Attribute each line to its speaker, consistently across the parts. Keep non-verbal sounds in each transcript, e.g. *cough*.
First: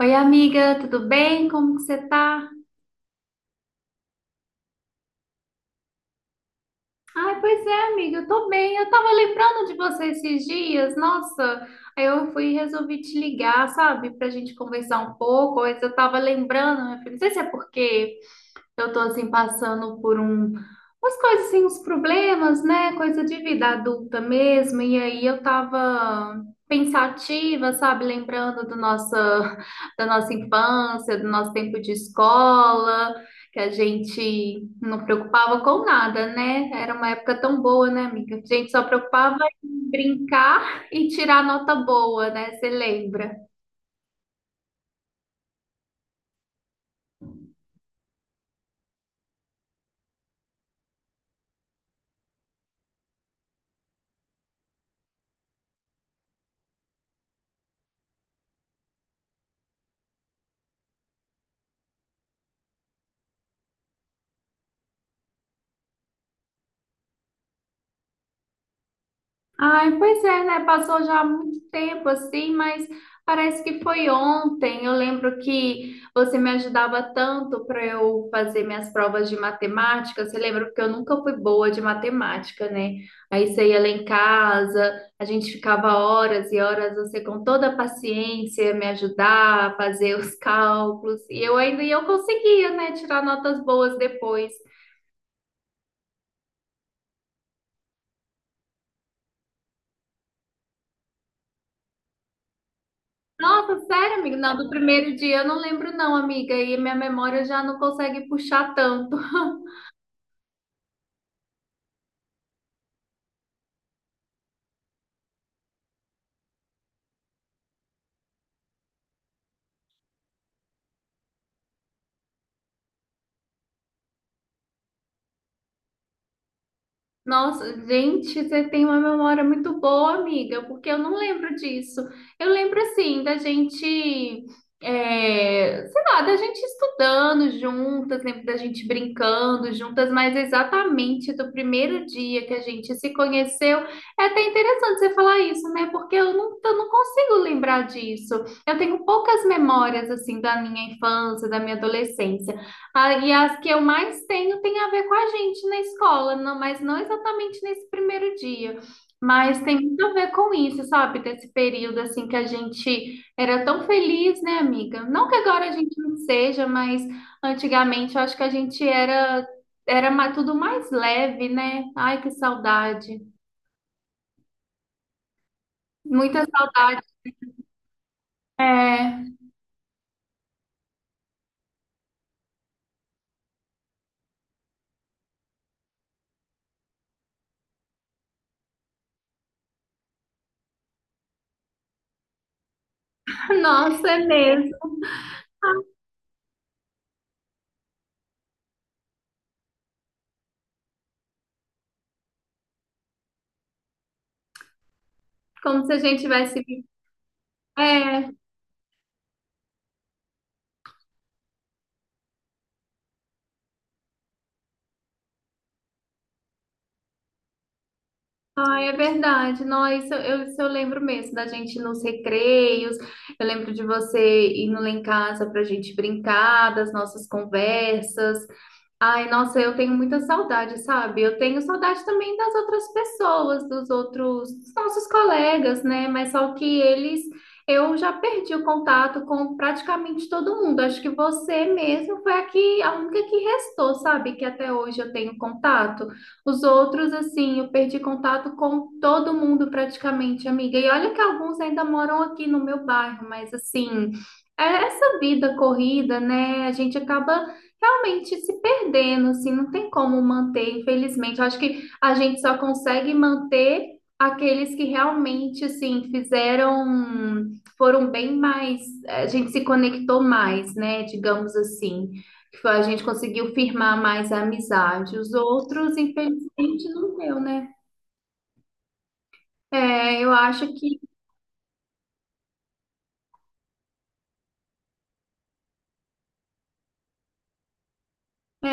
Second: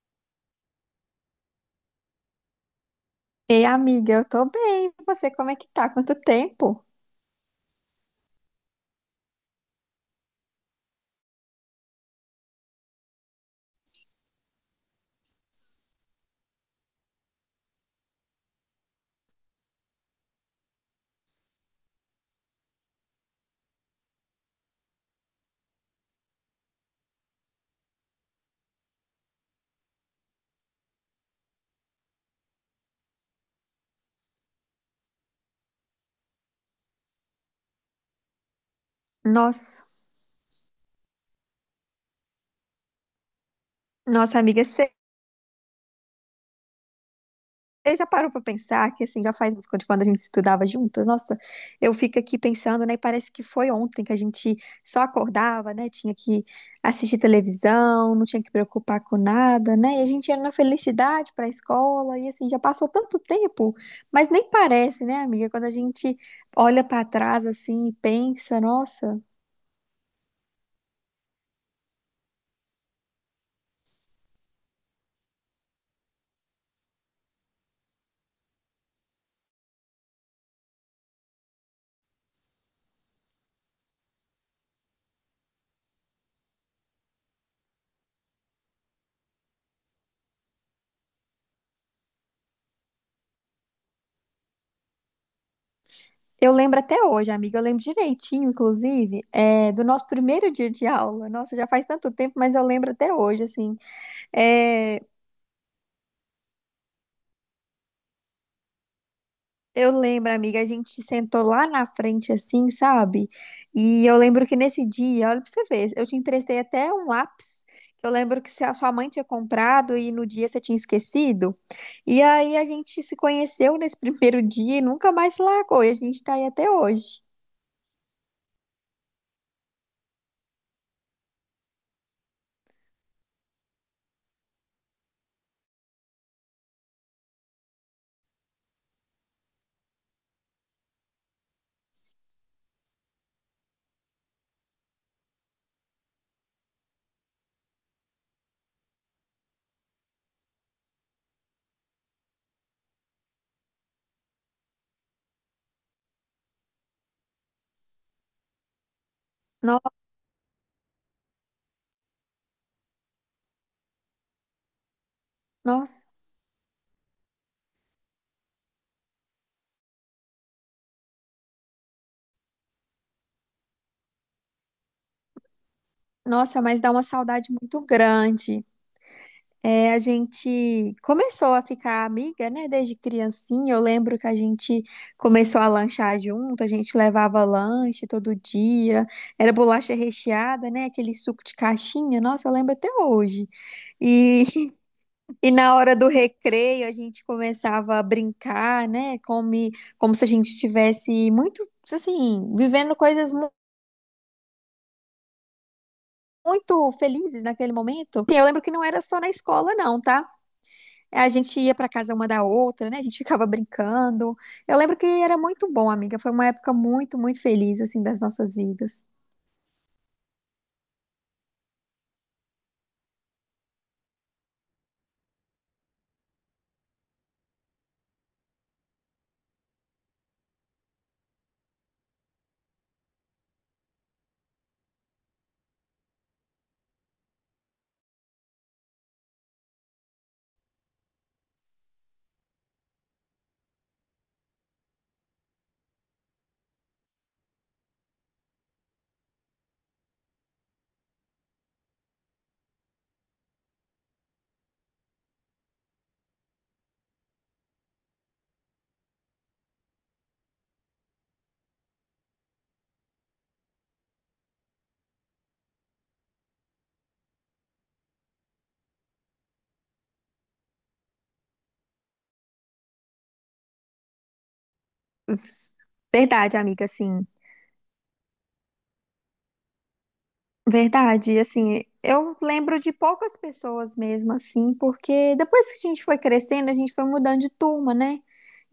Speaker 1: Oi, amiga, tudo bem? Como que você tá?
Speaker 2: Ei, amiga, eu tô bem. E você, como é que tá? Quanto tempo?
Speaker 1: Ai, pois é, amiga, eu tô bem. Eu tava lembrando de você esses dias, nossa. Aí eu fui e resolvi te ligar, sabe, pra gente conversar um pouco. Mas eu tava lembrando, minha filha, não sei se é porque. Eu tô assim passando por umas coisas assim, uns problemas, né? Coisa de vida adulta mesmo. E aí eu tava pensativa, sabe? Lembrando do nossa, *laughs* da nossa infância, do nosso tempo de escola, que a gente não preocupava com nada, né? Era uma época tão boa, né, amiga? A gente só preocupava
Speaker 2: Nossa,
Speaker 1: em brincar *laughs* e tirar nota boa, né? Você lembra?
Speaker 2: nossa amiga, você já parou pra pensar que assim, já faz uns quando a gente estudava juntas? Nossa, eu fico aqui pensando, né? Parece que foi ontem que a gente só acordava, né? Tinha que assistir televisão, não tinha que preocupar com nada, né? E a gente ia na felicidade pra escola e assim, já passou tanto tempo, mas nem parece, né, amiga? Quando a gente olha pra trás assim e pensa, nossa.
Speaker 1: Ai, pois é, né? Passou já há muito tempo assim, mas parece que foi ontem. Eu lembro que você me ajudava tanto para eu fazer minhas provas de matemática. Você lembra porque eu nunca fui boa de matemática, né? Aí você ia lá em casa, a gente ficava horas e horas, você com toda a paciência me ajudar a fazer os *laughs* cálculos. E eu ainda e eu conseguia, né, tirar notas boas depois.
Speaker 2: Eu lembro até hoje, amiga, eu lembro direitinho, inclusive, é, do nosso primeiro dia de aula. Nossa, já faz tanto tempo, mas eu lembro até hoje, assim.
Speaker 1: Nossa, sério, amigo? Não, do
Speaker 2: É,
Speaker 1: primeiro dia eu não lembro, não, amiga. E minha memória já não consegue puxar tanto. *laughs*
Speaker 2: eu lembro, amiga, a gente sentou lá na frente, assim, sabe? E eu lembro que nesse dia, olha pra você ver, eu te emprestei até um lápis. Que Eu lembro que se a sua mãe tinha comprado e no dia você tinha esquecido. E aí a gente se conheceu nesse *laughs* primeiro dia e nunca mais se largou. E a gente tá aí até hoje.
Speaker 1: Nossa, gente, você tem uma memória muito boa, amiga, porque eu não lembro disso. Eu lembro, assim, da gente, é, sei lá, da gente estudando juntas, lembro da gente brincando juntas, mas exatamente do primeiro dia que a gente se conheceu. É até interessante você falar isso, né? Porque eu não consigo lembrar disso. Eu tenho poucas memórias, assim, da minha infância, da minha adolescência. Ah, e as que eu mais tenho tem a ver com a gente na escola, não, mas não exatamente nesse primeiro dia. Mas tem
Speaker 2: No-
Speaker 1: muito a ver com isso, sabe? Desse período assim que a gente era tão feliz, né, amiga? Não que agora a gente
Speaker 2: Nossa,
Speaker 1: não seja, mas antigamente eu acho que a gente era era ma- tudo mais leve, né? Ai, que saudade. Muita
Speaker 2: nossa, mas dá
Speaker 1: saudade.
Speaker 2: uma saudade muito grande.
Speaker 1: É,
Speaker 2: É, a gente começou a ficar amiga, né? Desde criancinha. Eu lembro que a gente começou a lanchar junto, a gente levava lanche todo dia. Era bolacha recheada, né? Aquele suco de caixinha. Nossa, eu lembro até hoje.
Speaker 1: *laughs* nossa, é
Speaker 2: E,
Speaker 1: mesmo.
Speaker 2: *laughs* e na hora do recreio, a gente começava a brincar, né? Como, como se a gente estivesse muito, assim, vivendo coisas
Speaker 1: Como se a gente tivesse vivido.
Speaker 2: muito felizes naquele momento.
Speaker 1: É.
Speaker 2: E eu lembro que não era só na escola, não, tá? A gente ia para casa uma da outra, né? A gente ficava brincando. Eu lembro que era muito bom, amiga. Foi uma época muito, muito feliz, assim, das nossas
Speaker 1: Ah, é
Speaker 2: vidas.
Speaker 1: verdade. Não, isso eu lembro mesmo da gente ir nos recreios. Eu lembro de você indo lá em casa para a gente brincar, das nossas conversas. Ai, nossa, eu tenho muita saudade, sabe? Eu tenho saudade também das outras pessoas, dos outros, dos nossos colegas, né? Mas só que eles, eu já perdi o contato com praticamente todo mundo. Acho que você mesmo foi a única que restou, sabe? Que até hoje eu tenho contato. Os outros, assim, eu perdi contato com todo mundo praticamente, amiga. E olha que alguns ainda moram aqui no meu bairro, mas assim, é essa vida corrida, né? A gente acaba realmente se perdendo, assim, não tem como manter, infelizmente. Eu acho que a gente só consegue manter aqueles que realmente, assim, foram bem mais, a gente se conectou mais, né, digamos assim. A gente conseguiu firmar mais a amizade. Os outros,
Speaker 2: Verdade, amiga,
Speaker 1: infelizmente, não
Speaker 2: assim.
Speaker 1: deu, né? É, eu acho que.
Speaker 2: Verdade, e assim, eu lembro de poucas pessoas mesmo assim, porque depois que a gente foi crescendo, a gente foi mudando de turma, né?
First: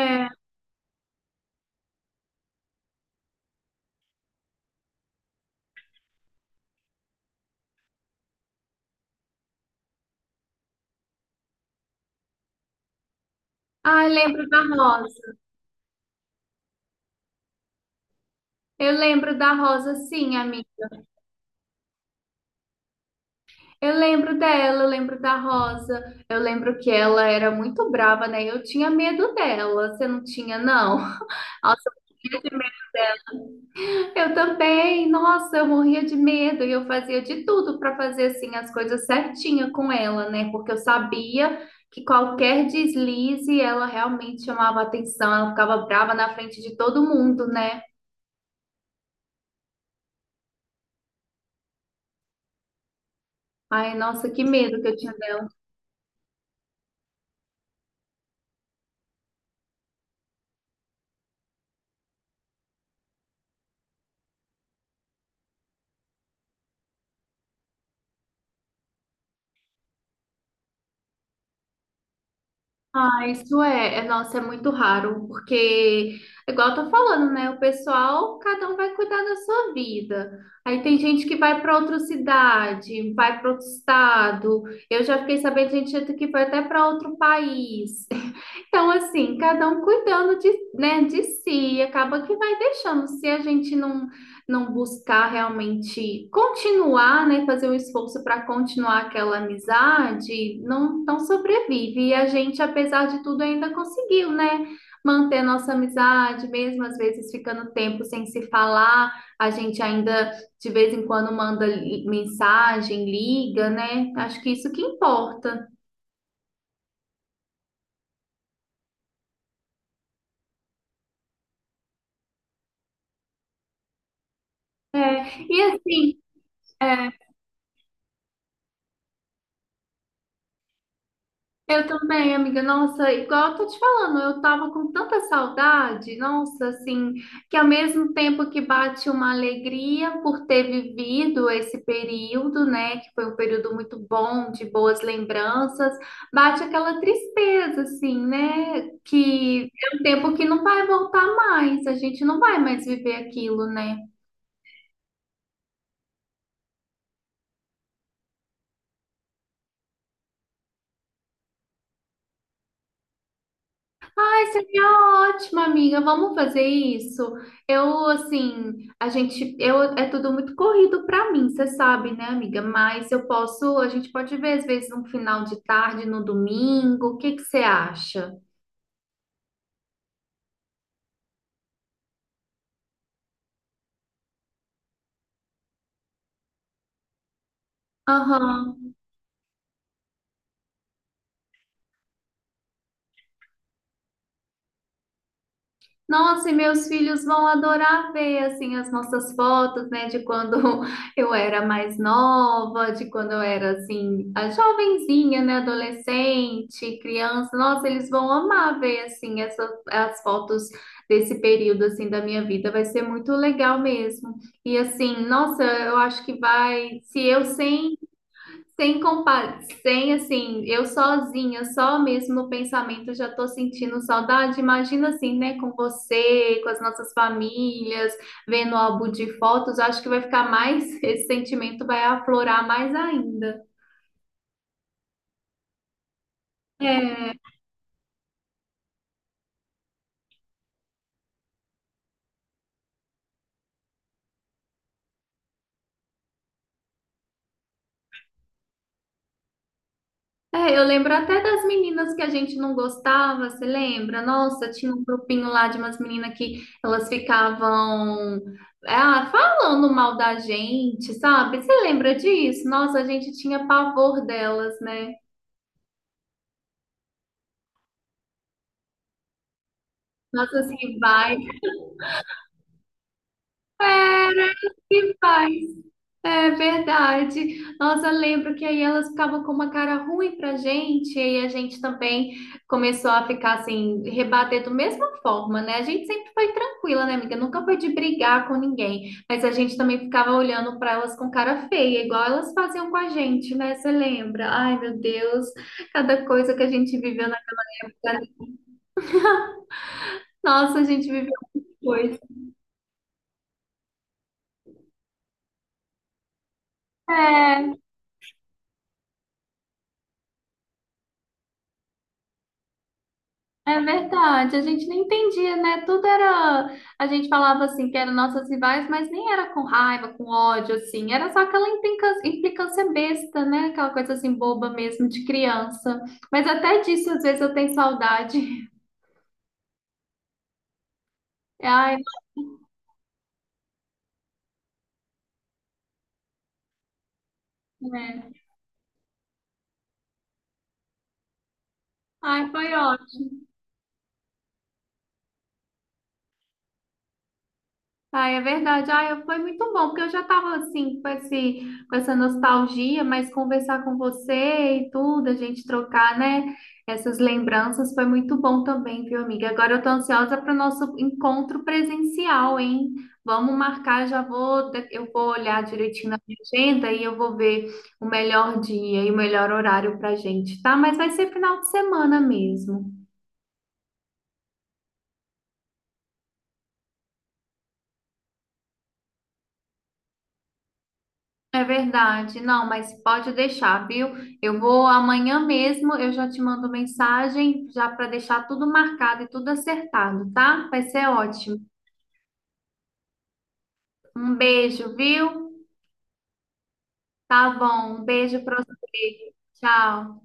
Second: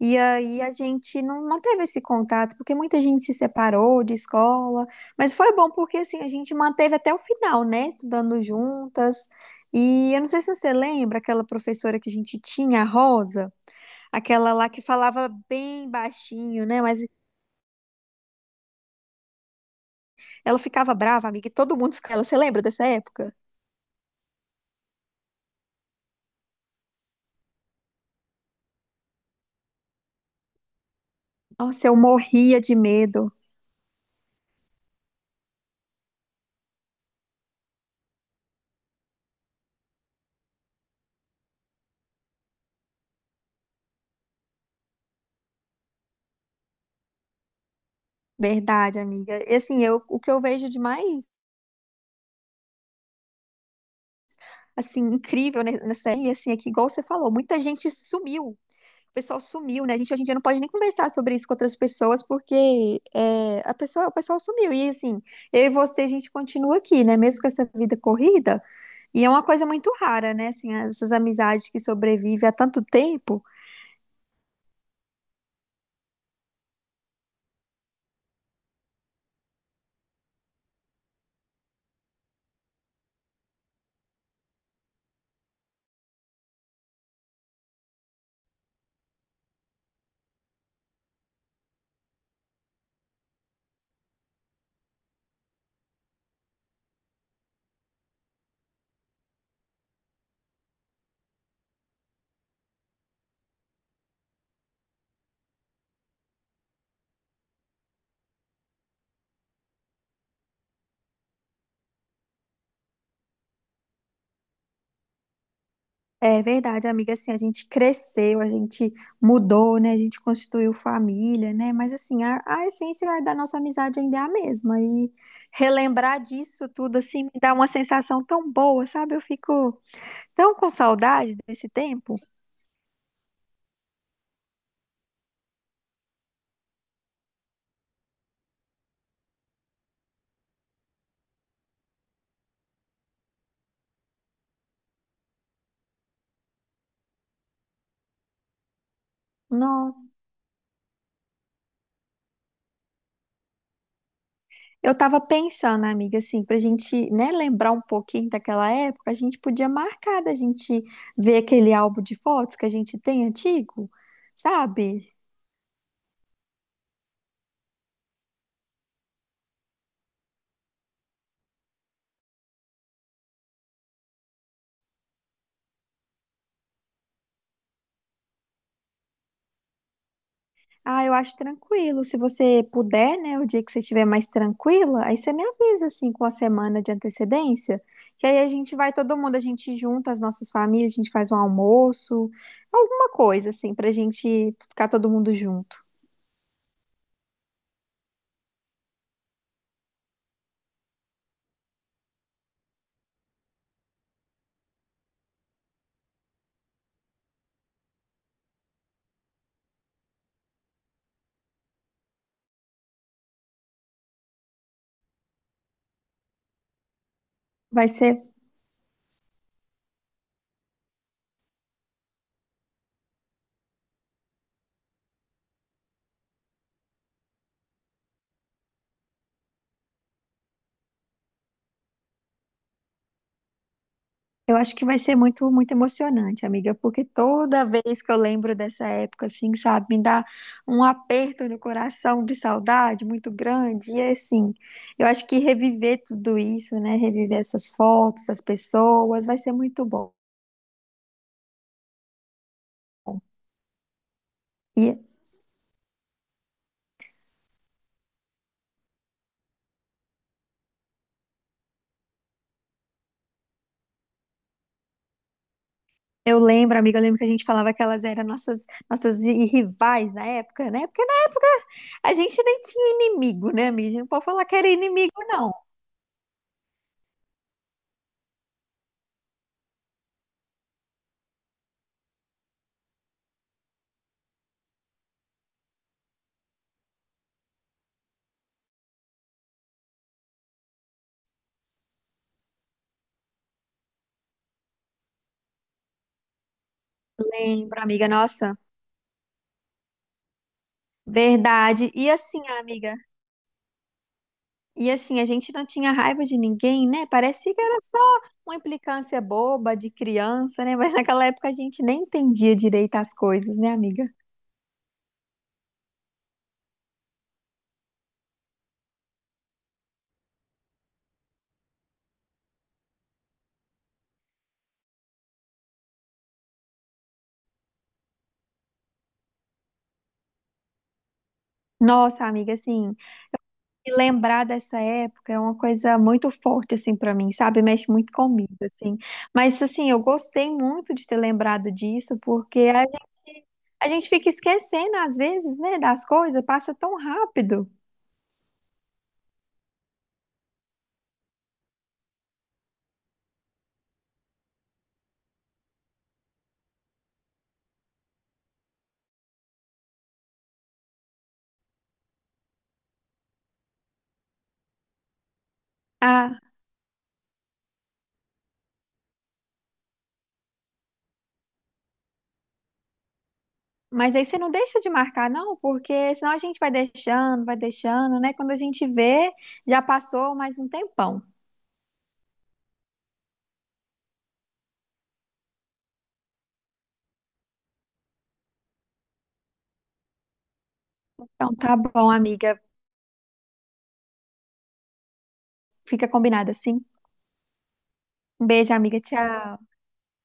Speaker 2: E aí a gente não manteve esse contato, porque muita gente se separou de escola, mas foi bom porque assim, a gente manteve até o final, né? Estudando juntas. E eu não sei se você lembra aquela professora que a gente tinha, a Rosa,
Speaker 1: Ah, eu lembro
Speaker 2: aquela
Speaker 1: da
Speaker 2: lá que falava
Speaker 1: Rosa.
Speaker 2: bem baixinho, né? Mas
Speaker 1: Eu lembro da Rosa, sim,
Speaker 2: ela
Speaker 1: amiga.
Speaker 2: ficava brava, amiga, e todo mundo ficava. Você lembra dessa época?
Speaker 1: Eu lembro dela, eu lembro da Rosa, eu lembro que ela era muito brava, né? Eu tinha medo dela, você não tinha, não? *laughs* Nossa,
Speaker 2: Nossa,
Speaker 1: eu
Speaker 2: eu
Speaker 1: morria de
Speaker 2: morria
Speaker 1: medo.
Speaker 2: de medo.
Speaker 1: Eu também, nossa, eu morria de medo e eu fazia de tudo para fazer assim as coisas certinha com ela, né? Porque eu sabia que qualquer deslize ela realmente chamava atenção, ela ficava brava na frente de todo mundo, né?
Speaker 2: Verdade, amiga. E assim, eu, o que eu vejo de mais
Speaker 1: Ai, nossa, que medo que eu
Speaker 2: assim
Speaker 1: tinha.
Speaker 2: incrível nessa aí, assim, é que igual você falou, muita gente sumiu. O pessoal sumiu, né? A gente hoje em dia não pode nem conversar sobre isso com outras pessoas, porque é, a pessoa, o pessoal sumiu. E assim, eu e você, a gente continua aqui, né? Mesmo com essa vida corrida. E é uma coisa muito rara, né? Assim, essas amizades que sobrevivem há tanto
Speaker 1: Ah,
Speaker 2: tempo.
Speaker 1: nossa, é muito raro, porque, igual eu tô falando, né? O pessoal, cada um vai cuidar da sua vida. Aí tem gente que vai para outra cidade, vai para outro estado. Eu já fiquei sabendo de gente que foi até para outro país. *laughs* Então, assim, cada um cuidando de, né, de si, acaba que vai deixando. Se a gente não buscar realmente continuar, né, fazer um esforço para continuar aquela amizade, não sobrevive. E a gente, apesar de tudo, ainda conseguiu, né, manter a nossa amizade, mesmo às vezes ficando tempo sem se falar, a gente ainda de vez em quando mensagem, liga, né? Acho que isso que importa.
Speaker 2: É verdade, amiga. Assim, a gente cresceu, a gente mudou, né? A gente constituiu família, né? Mas assim, a essência da nossa amizade ainda é a mesma.
Speaker 1: É,
Speaker 2: E
Speaker 1: e assim,
Speaker 2: relembrar disso tudo
Speaker 1: é.
Speaker 2: assim me dá uma sensação tão boa, sabe? Eu fico tão com saudade desse
Speaker 1: Eu
Speaker 2: tempo.
Speaker 1: também, amiga. Nossa, igual eu tô te falando, eu tava com tanta saudade, nossa, assim, que ao mesmo tempo que bate uma alegria por ter vivido esse período, né, que foi um período muito bom, de boas lembranças, bate aquela tristeza, assim, né, que é um
Speaker 2: Nossa.
Speaker 1: tempo que não vai voltar mais, a gente não vai mais viver aquilo, né?
Speaker 2: Eu tava pensando, amiga, assim, pra gente, né, lembrar um pouquinho daquela época, a gente podia marcar da gente ver aquele álbum de fotos que a gente tem antigo,
Speaker 1: Seria
Speaker 2: sabe?
Speaker 1: ótimo, amiga. Vamos fazer isso. Eu, assim, a gente, eu, é tudo muito corrido pra mim, você sabe, né, amiga? Mas a gente pode ver às vezes um final de tarde no domingo. O que que você acha?
Speaker 2: Ah, eu acho tranquilo. Se você puder, né, o dia que você estiver mais tranquila, aí você me avisa, assim, com a semana de antecedência, que aí a gente
Speaker 1: Aham.
Speaker 2: vai todo mundo, a gente junta as nossas famílias, a gente faz um almoço, alguma coisa, assim, pra gente ficar todo mundo junto.
Speaker 1: Nossa, e meus filhos vão adorar ver assim as nossas fotos, né, de quando *laughs* eu era mais nova, de quando eu era assim, a jovenzinha, né, adolescente, criança. Nossa, eles vão amar ver assim essas as fotos desse período assim da minha vida. Vai ser muito legal mesmo. E assim, nossa, eu acho que vai, se eu
Speaker 2: Vai
Speaker 1: sem
Speaker 2: ser.
Speaker 1: sem compa, sem assim, eu sozinha, só mesmo no pensamento já tô sentindo saudade. Imagina assim, né, com você, com as nossas famílias, vendo o álbum de fotos, acho que vai ficar mais, *laughs* esse sentimento vai aflorar mais ainda.
Speaker 2: Eu acho que vai ser muito, muito emocionante, amiga, porque
Speaker 1: É.
Speaker 2: toda vez que eu lembro dessa época, assim, sabe, me dá um aperto no coração de saudade muito grande. E é assim, eu acho que reviver tudo isso, né, reviver essas fotos, as pessoas, vai ser muito bom.
Speaker 1: É, eu lembro até das meninas que a gente não gostava, você lembra? Nossa, tinha
Speaker 2: E
Speaker 1: um grupinho lá de umas meninas que elas ficavam, ah, falando mal da gente, sabe? Você lembra disso? Nossa, a gente tinha pavor delas, né?
Speaker 2: eu lembro, amiga, eu lembro que a gente falava que elas eram nossas, nossas rivais na
Speaker 1: Nossas
Speaker 2: época, né? Porque na
Speaker 1: rivais.
Speaker 2: época a gente nem tinha inimigo, né, amiga? A gente não pode falar
Speaker 1: Era,
Speaker 2: que era inimigo, não.
Speaker 1: rivais. É verdade. Nossa, lembro que aí elas ficavam com uma cara ruim pra gente, e a gente também começou a ficar assim, rebater da mesma forma, né? A gente sempre foi tranquila, né, amiga? Nunca foi de brigar com ninguém, mas a gente também ficava olhando pra elas com cara feia, igual elas faziam com a gente, né? Você lembra? Ai, meu Deus, cada coisa que a gente viveu na
Speaker 2: Lembro, amiga,
Speaker 1: vida.
Speaker 2: nossa.
Speaker 1: Nossa, a gente viveu
Speaker 2: Verdade. E
Speaker 1: coisa.
Speaker 2: assim, amiga. E assim, a gente não tinha raiva de ninguém, né? Parecia que
Speaker 1: É.
Speaker 2: era só uma implicância boba de criança, né? *laughs* Mas naquela época a gente nem entendia direito as coisas, né,
Speaker 1: É
Speaker 2: amiga?
Speaker 1: verdade, a gente nem entendia, né? Tudo era. A gente falava assim que eram nossas rivais, mas nem era com raiva, com ódio, assim. Era só aquela implicância, implicância besta, né? Aquela coisa assim boba mesmo, de criança. Mas até disso, às vezes, eu tenho saudade. *laughs* Ai,
Speaker 2: Nossa, amiga, assim, e lembrar dessa época é uma coisa muito forte, assim, pra mim, sabe? Mexe muito
Speaker 1: é.
Speaker 2: comigo, assim. Mas, assim, eu gostei muito de ter lembrado disso,
Speaker 1: Ai,
Speaker 2: porque
Speaker 1: foi ótimo.
Speaker 2: a gente fica esquecendo, às vezes, né, das coisas, passa tão rápido.
Speaker 1: Ah, é verdade. Foi muito bom, porque eu já estava assim, com essa nostalgia, mas conversar com você e tudo, a gente trocar, né, essas lembranças foi muito bom também, viu, amiga? Agora eu tô ansiosa para o nosso encontro presencial, hein? Vamos marcar, eu vou olhar direitinho na minha agenda e eu vou ver o melhor dia e o melhor horário pra gente, tá? Mas vai ser final de semana mesmo.
Speaker 2: Mas aí você não deixa de marcar, não, porque senão a gente vai deixando, né? Quando a gente vê, já passou mais um tempão.
Speaker 1: É verdade, não, mas pode deixar, viu? Eu vou amanhã mesmo, eu já te mando mensagem já para deixar tudo marcado e tudo acertado, tá? Vai ser
Speaker 2: Então
Speaker 1: ótimo.
Speaker 2: tá bom, amiga.
Speaker 1: Um beijo, viu?
Speaker 2: Fica combinado assim.
Speaker 1: Tá bom, um beijo
Speaker 2: Um
Speaker 1: para
Speaker 2: beijo, amiga.
Speaker 1: você.
Speaker 2: Tchau.
Speaker 1: Tchau.